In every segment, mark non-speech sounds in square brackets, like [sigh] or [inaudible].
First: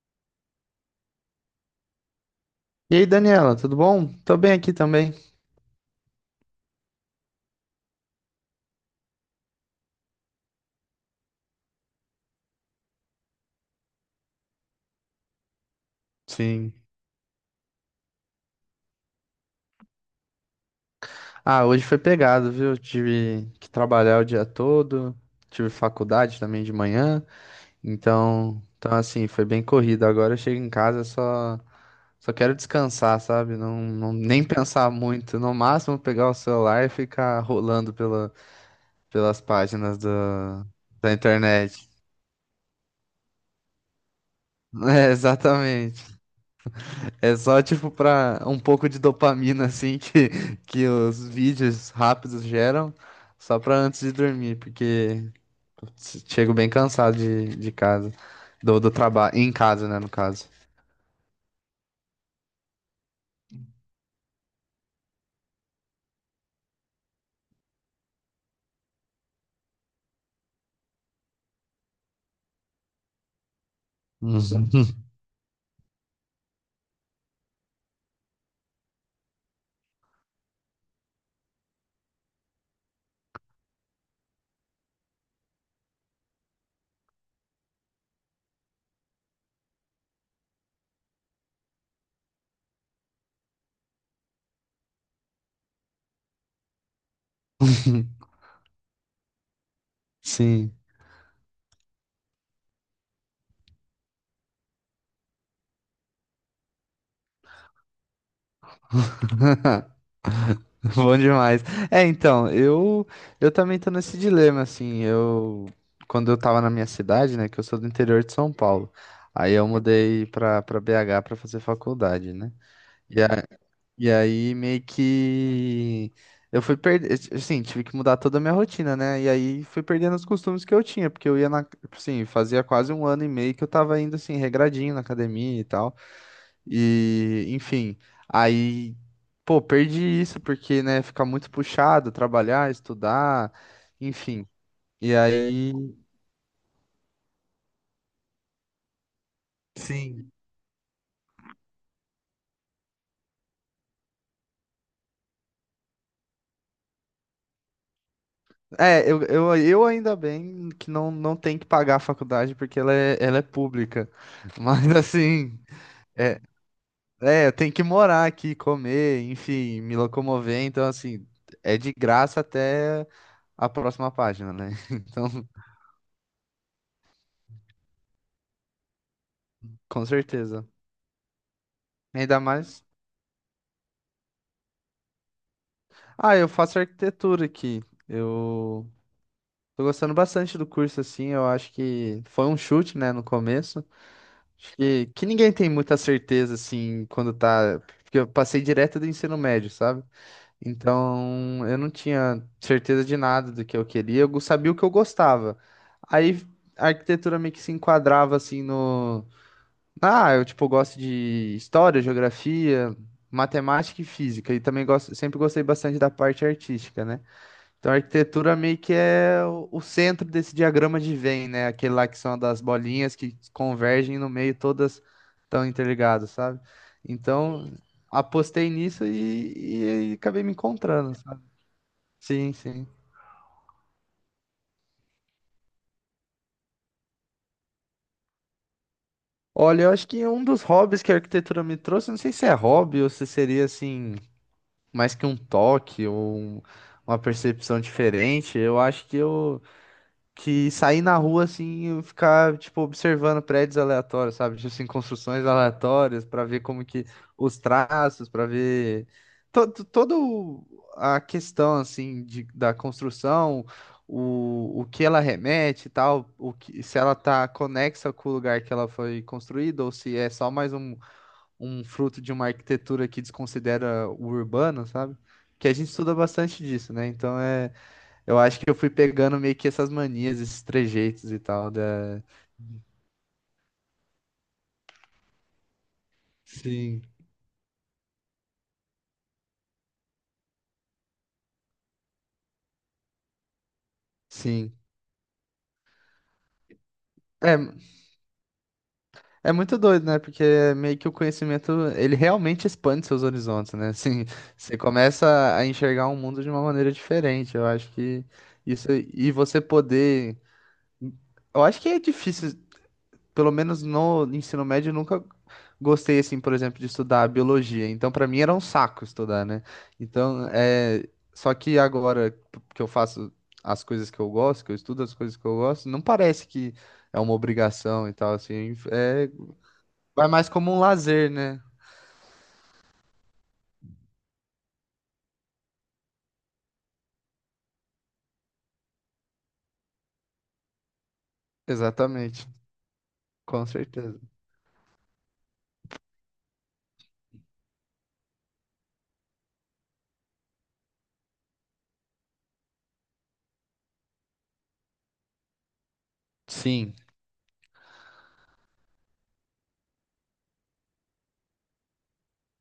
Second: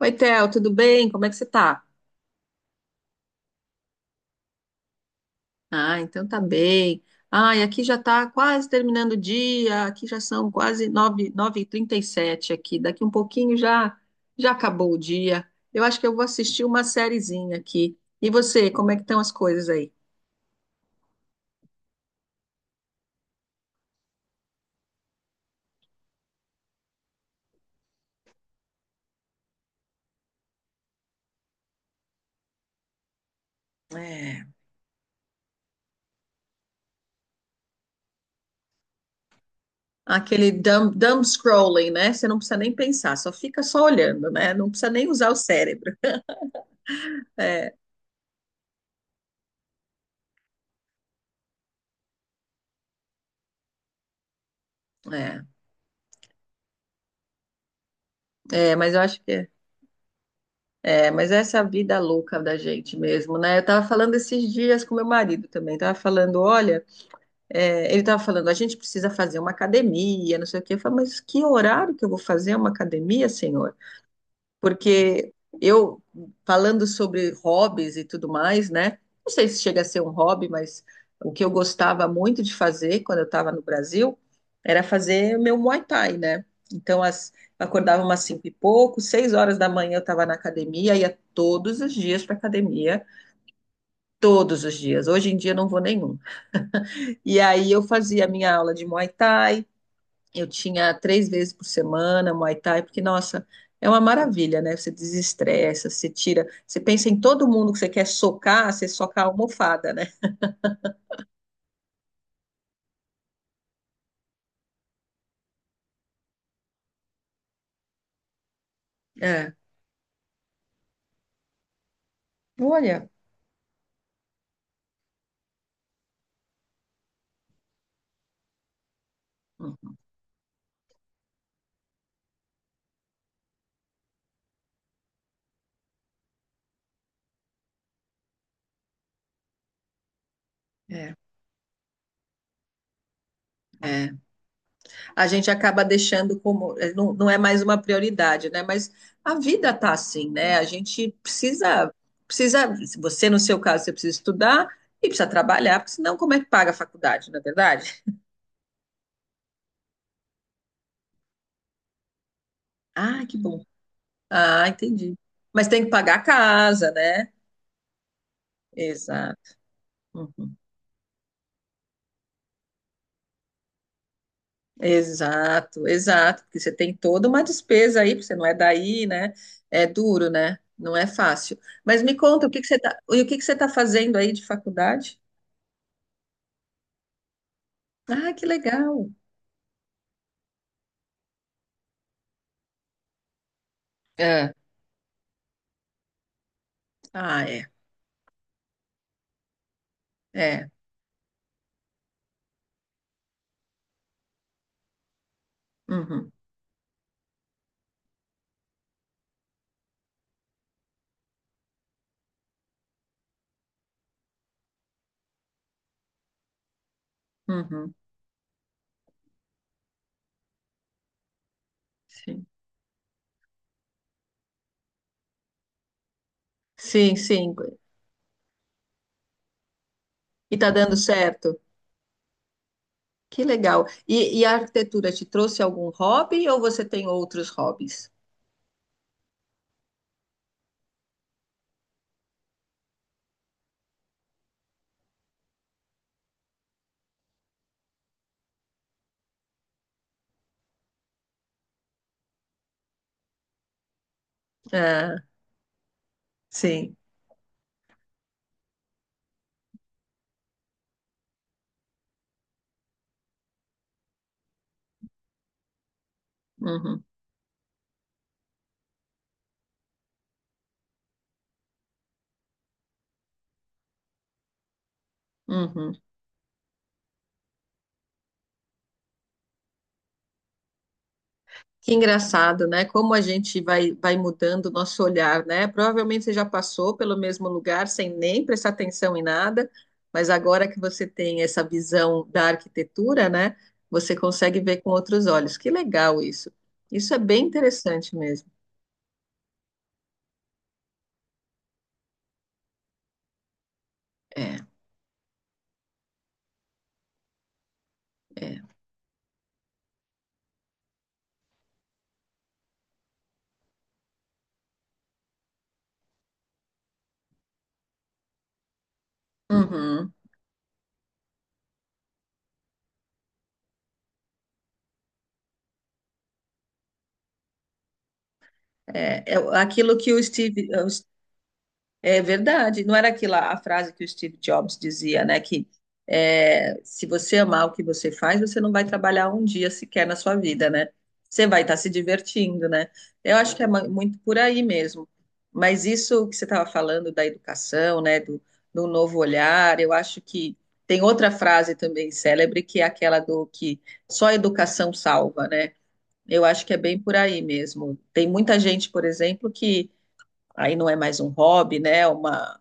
Oi, Theo, tudo bem? Como é que você tá? E aí, Daniela, tudo bom? Tô bem aqui também. Ah, então tá bem. Ah, e aqui já tá quase terminando o dia, aqui já são quase nove, nove e trinta e sete aqui. Daqui um pouquinho já já acabou o dia. Eu acho que eu vou assistir Sim. uma sériezinha aqui. E você, como é que estão as coisas aí? Ah, hoje foi pegado, viu? Tive que trabalhar o dia todo, tive faculdade também de manhã, então assim, foi bem corrido. Agora eu chego em casa, só quero descansar, sabe? Não, É. nem pensar muito, no máximo pegar o celular e ficar rolando pelas páginas Aquele da dumb, da dumb internet. scrolling, né? Você não precisa nem pensar, só fica só olhando, né? Não [laughs] precisa nem É, usar o cérebro. exatamente. É só É, tipo pra um pouco de dopamina assim [laughs] que os vídeos rápidos geram, só pra antes de dormir, porque é, chego bem cansado de casa, é, do mas eu acho que trabalho, é. em casa, né, no caso. É, mas essa é a vida louca da gente mesmo, né? Eu tava falando esses dias com meu marido também, tava falando, olha, ele tava falando, a gente precisa fazer uma academia, não sei o quê. Eu falei, mas que horário que eu vou fazer uma academia, senhor? Uhum. Porque eu, falando sobre hobbies e tudo mais, né? Não sei se chega a ser um hobby, mas o que eu gostava muito de fazer quando eu estava no Brasil era fazer o meu Muay Thai, né? Então, eu acordava umas cinco e pouco, seis horas da manhã eu estava na academia, ia todos os dias para academia, todos os dias. Hoje em dia eu não vou nenhum. E aí eu fazia a [laughs] minha aula de Muay Thai, eu Sim, tinha três vezes por semana Muay Thai, porque, nossa, é uma maravilha, né? Você desestressa, você tira. Você pensa em todo mundo que você quer socar, você soca a almofada, né? [laughs] bom demais. É, então, eu também tô nesse dilema assim, eu quando eu tava na minha cidade, né, que eu sou do interior de São Paulo. É. Aí eu mudei pra para BH pra fazer faculdade, né? Olha. E a- E aí meio que eu fui perder, assim, tive que mudar toda a minha rotina, né? E aí fui perdendo os costumes que eu tinha, porque eu ia assim, fazia quase um ano e meio que eu tava indo assim regradinho na academia e tal. E, enfim, aí pô, perdi isso porque, né, É, fica muito puxado, trabalhar, estudar, é. enfim. E A gente aí, acaba deixando. Não, não é mais uma prioridade, né? Mas a vida tá assim, sim. né? A gente precisa. Precisa. Se Você, no seu caso, você precisa estudar e precisa trabalhar, porque senão, como é que paga a faculdade, não é verdade? É, eu ainda bem que não tem que pagar a faculdade porque Ah, que ela é bom. pública. [laughs] Ah, Mas entendi. assim, Mas tem que pagar a é, casa, né? É, eu tenho que morar aqui, comer, Exato. enfim, me Uhum. locomover. Então, assim, é de graça até a próxima página, né? [laughs] Então, Exato, exato, porque você tem toda uma despesa aí, porque você não é daí, né? É com duro, né? certeza. Não é fácil. Mas me Ainda conta, o que que você mais. tá, e o que que você está fazendo aí de faculdade? Ah, eu faço arquitetura aqui. Ah, que Eu legal. tô gostando bastante do curso, assim. Eu acho que foi um chute, né, no começo. É. Acho que ninguém tem muita certeza, assim, quando Ah, é. tá. Porque eu passei direto do ensino médio, sabe? É. Então, eu não tinha certeza de nada do que eu queria, eu sabia o que eu gostava. Uhum. Aí a arquitetura meio que se enquadrava assim no. Ah, eu tipo gosto de história, geografia, matemática e física, e também gosto, sempre gostei bastante da parte artística, né? Então Uhum. a arquitetura meio que é o centro desse diagrama de Venn, né? Aquele lá que são Sim. das bolinhas que convergem no meio, todas estão interligadas, sabe? Sim, sim. Então, apostei nisso e acabei me E tá dando encontrando. certo. Sim, sim. Que legal. E a arquitetura te trouxe algum hobby ou você tem outros hobbies? Olha, eu acho que um dos hobbies que a arquitetura me trouxe, não sei se é hobby ou se seria assim, mais que um toque ou uma percepção diferente, eu acho que sair na rua assim e ficar tipo observando prédios aleatórios, sabe? Tipo assim, Ah, construções aleatórias pra ver como sim. que os traços, pra ver toda a questão assim da construção, o que ela remete e tal, o que se Uhum. ela tá conexa com o lugar que ela foi construída ou se é só mais um, um fruto de uma arquitetura que desconsidera o urbano, sabe? Que a gente Uhum. estuda bastante disso, né? Então é eu acho que eu fui pegando meio que essas manias, esses trejeitos e tal Que da. engraçado, né? Como a gente vai mudando o nosso olhar, né? Provavelmente você já passou Sim, pelo mesmo lugar sem nem prestar atenção em nada, mas agora que você tem essa visão da arquitetura, né? Você consegue sim. ver com outros olhos. Que legal isso. Isso é bem É, interessante mesmo. é muito doido, né? Porque meio que o conhecimento, ele realmente expande seus horizontes, né? Assim, É, você começa a enxergar o mundo de uma maneira diferente. Eu acho que é. isso. E você poder. Eu acho que é difícil pelo menos no ensino médio, eu nunca gostei, assim, por exemplo, de estudar biologia. Então, pra mim era um saco estudar, né? Uhum. Então, é... só que agora que eu faço as coisas que eu gosto, que eu estudo as coisas que eu gosto, não parece que é uma obrigação e tal, assim. É, É... é aquilo que o Vai mais Steve. como um lazer, né? É verdade. Não era aquela a frase que o Steve Jobs dizia, né? Que se você amar o que você faz, você não vai trabalhar um dia sequer na sua vida, né? Você vai estar se Exatamente. divertindo, né? Eu acho que é Com muito certeza. por aí mesmo. Mas isso que você estava falando da educação, né? Do novo olhar, eu acho que tem outra frase também célebre, que é aquela do que só a educação salva, né? Eu acho que é Sim, bem por aí mesmo. Tem muita gente, por exemplo, que aí não é mais um hobby, né? Uma,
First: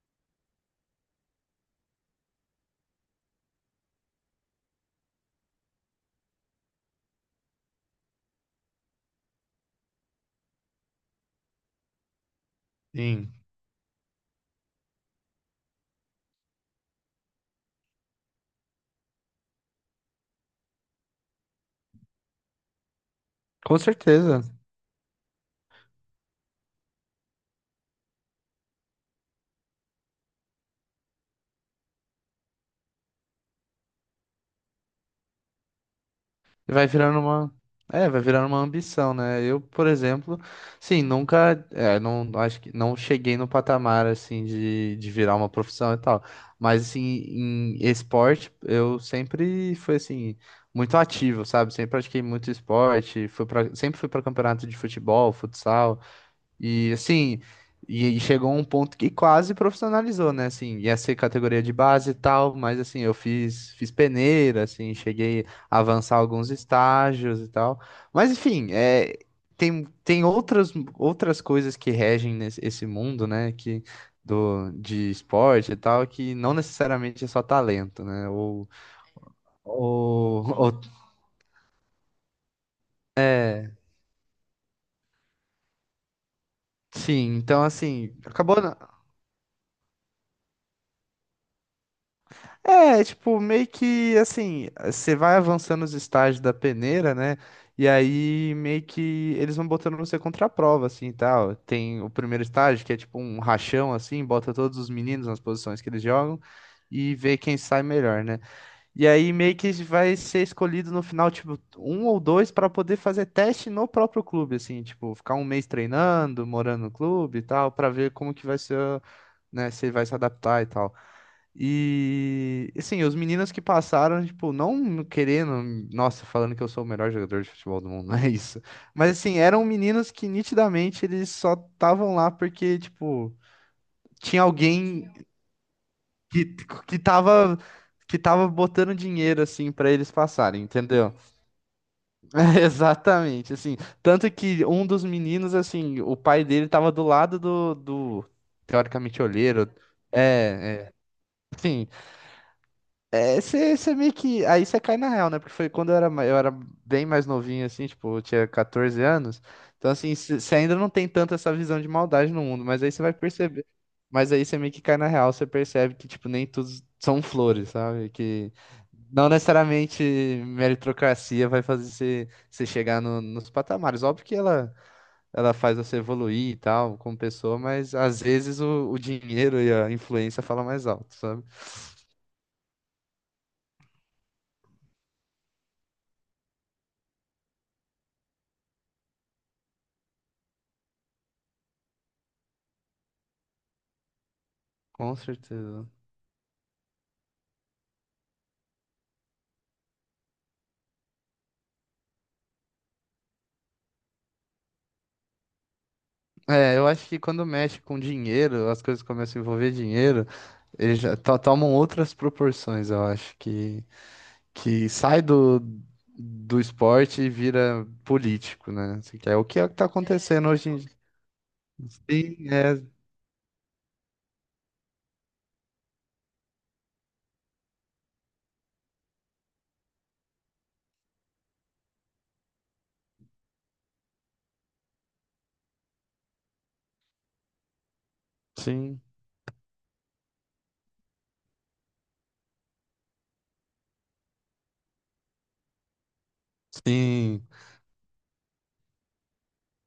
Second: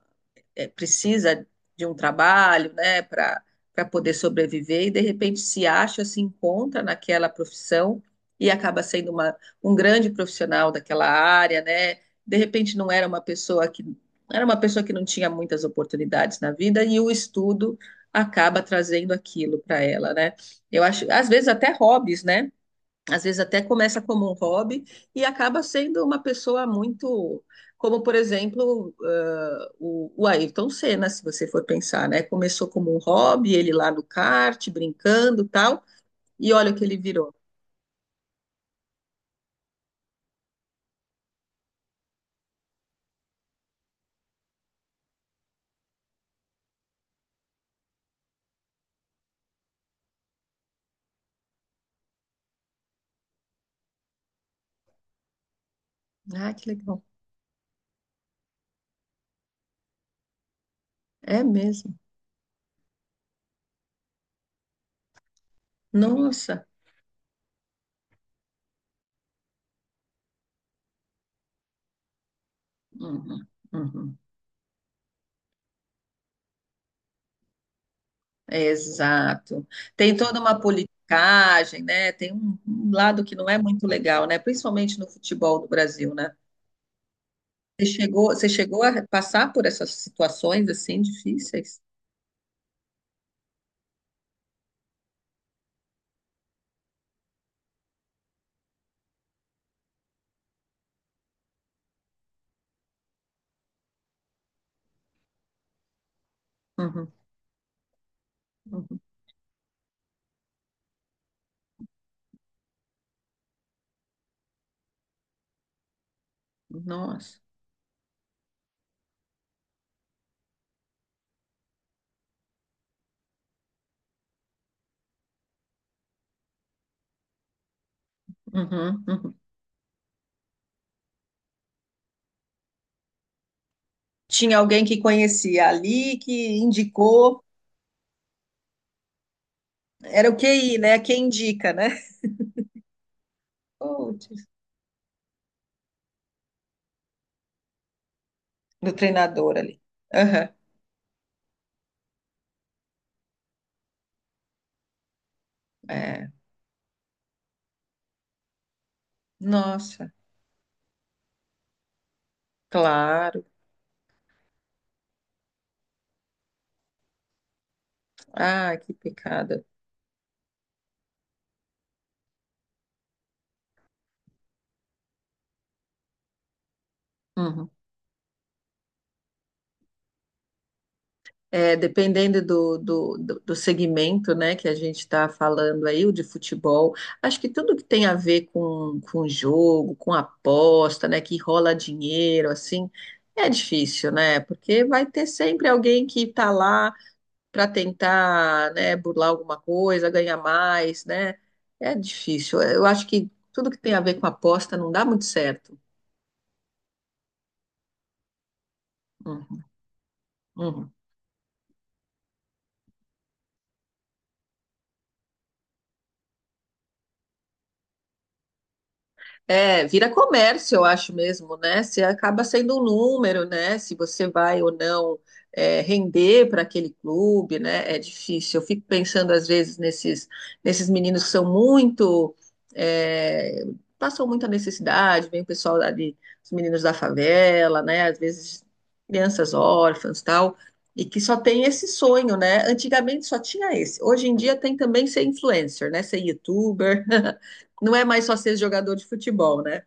é, Precisa de um trabalho, né, para poder sobreviver e de repente se acha, se encontra naquela profissão e acaba sendo uma, um grande profissional daquela área, né? De repente não era uma sim. pessoa que era uma pessoa que não tinha muitas oportunidades na vida e o estudo acaba trazendo aquilo para ela, né? Eu acho, às vezes até hobbies, né? Às vezes até Com começa como um certeza. hobby e acaba sendo uma pessoa muito, como por exemplo, o Ayrton Senna, se você for pensar, né? Começou como um hobby, ele lá no kart, brincando, e tal, e olha o que Vai ele virando virou. uma. É, vai virando uma ambição, né? Eu, por exemplo, sim, nunca. É, não, acho que não cheguei no patamar, assim, de virar uma profissão e tal. Mas, assim, em esporte, eu sempre fui, assim, muito ativo, sabe? Sempre pratiquei muito esporte. Sempre fui para campeonato de futebol, futsal. Ah, que E legal. assim, e chegou um ponto que quase profissionalizou, né? Assim, ia ser É categoria de mesmo. base e tal, mas assim, eu fiz peneira, assim, cheguei a avançar alguns Nossa. estágios e tal. Mas enfim, é, tem outras, outras coisas que regem nesse, esse mundo, Uhum, né? Que, uhum. De esporte e tal, que não necessariamente é só talento, né? Exato. Tem toda [laughs] uma ou politicagem, né? Tem um lado que não é muito legal, né? Principalmente no futebol do Brasil, né? sim, então Você assim, chegou, você acabou. chegou a passar por essas situações assim difíceis? É, tipo, meio que assim, você vai avançando os estágios da peneira, né? E aí meio que eles vão botando você contra a prova, assim, e tal. Tem o primeiro estágio, que é tipo um rachão, assim, bota todos os meninos nas posições que eles jogam Uhum, e vê quem sai melhor, né? uhum. E aí meio que vai ser escolhido no final, tipo, um ou dois para poder fazer teste no próprio clube, assim, tipo, ficar um mês treinando, morando no clube Nossa. e tal, para ver como que vai ser, né, se ele vai se adaptar e tal. E assim, os meninos que passaram, tipo, não querendo, nossa, falando que eu sou o melhor jogador de futebol do mundo, [laughs] não é isso. Uhum, Mas uhum. assim, eram meninos que nitidamente eles só estavam lá porque, tipo, tinha Tinha alguém que alguém conhecia ali, que, que que indicou. Tava botando dinheiro assim pra eles Era o passarem, QI, né? entendeu? Quem [laughs] indica, né? É, Exatamente, assim, tanto Puts, que um dos meninos, assim, o pai dele tava do lado do do teoricamente treinador olheiro. ali. Aham. É. Sim, É, você meio que. Aí você cai na real, né? Porque foi quando eu era, É. eu era bem mais novinho, assim, tipo, eu tinha 14 anos. Então, Nossa, assim, você ainda não tem tanto essa visão de maldade no mundo, mas aí você vai claro. perceber. Mas aí você meio que cai na real, você percebe que, tipo, nem tudo são flores, sabe? Que Ai, que não pecado. necessariamente meritocracia vai fazer você chegar nos patamares. Óbvio que ela faz você evoluir e tal, como pessoa, Uhum. mas às vezes o dinheiro e a influência falam mais alto, sabe? É, dependendo do segmento, né, que a gente está falando aí, o de futebol, acho que tudo que tem a ver com jogo, com aposta, né, que rola dinheiro, assim, é difícil, né, porque vai Com ter sempre certeza. alguém que está lá para tentar, né, burlar alguma coisa, ganhar mais, né, é difícil. Eu acho que tudo que tem a ver com aposta não dá muito certo. É, eu acho que quando mexe com dinheiro, as coisas começam a Uhum, envolver dinheiro, uhum. eles já tomam outras proporções, eu acho, que sai do esporte e vira político, né? Assim, que é o que é que tá É, É, vira acontecendo hoje comércio, em eu dia. acho mesmo, né? Você acaba Sim, sendo é, um número, né? Se você vai ou não render para aquele clube, né? É difícil. Eu fico pensando, às vezes, nesses meninos que são muito. é, Passam muita necessidade, vem o pessoal ali, os meninos da favela, né? Às vezes, sim, crianças órfãs tal, e que só tem esse sonho, né? Antigamente só tinha esse. Hoje em dia tem também ser influencer, né? Ser youtuber. [laughs] sim. Não é mais só ser jogador de futebol, né?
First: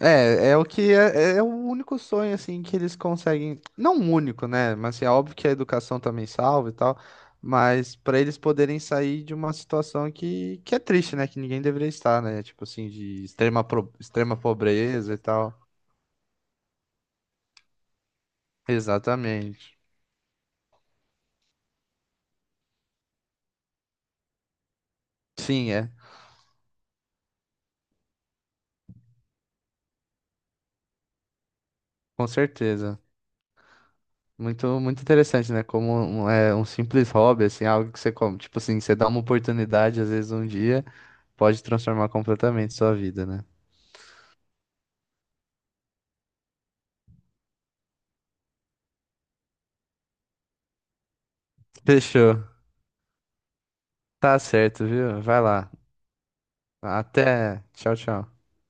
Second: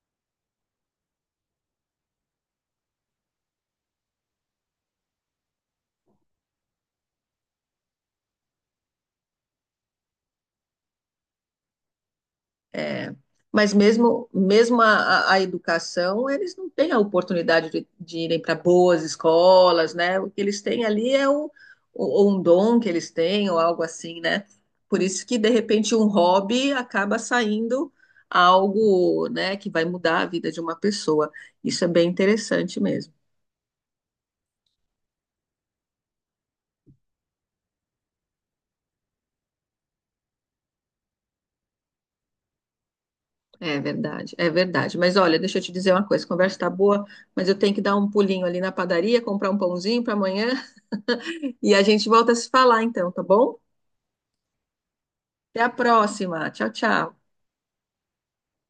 É, é o que é, é é o único sonho assim que eles conseguem, não o único, né? Mas assim, é óbvio que a educação também salva e tal, mas pra eles poderem sair de uma situação que é triste, né? Que ninguém deveria estar, né? Tipo assim, É, de extrema, mas mesmo, extrema mesmo a, pobreza e a- a tal. educação, eles não têm a oportunidade de irem para boas Exatamente. escolas, né? O que eles têm ali é um dom que eles têm, ou algo assim, né? Por isso que, de Sim, é, repente, um hobby acaba saindo algo, né, que vai mudar a vida de uma pessoa. Isso é bem com interessante certeza. mesmo. Muito, muito interessante, né? Como um, é, um simples hobby, assim, algo que você come, tipo assim, você dá uma oportunidade às vezes um dia, pode transformar completamente sua vida, né? É verdade, é verdade. Mas olha, deixa eu te dizer uma coisa, a conversa tá boa, mas eu tenho que dar um pulinho ali na padaria, comprar um pãozinho para amanhã. E a gente volta a Fechou. se falar então, tá bom? Tá certo, viu? Vai Até a lá. próxima. Tchau, tchau. Até. Tchau, tchau.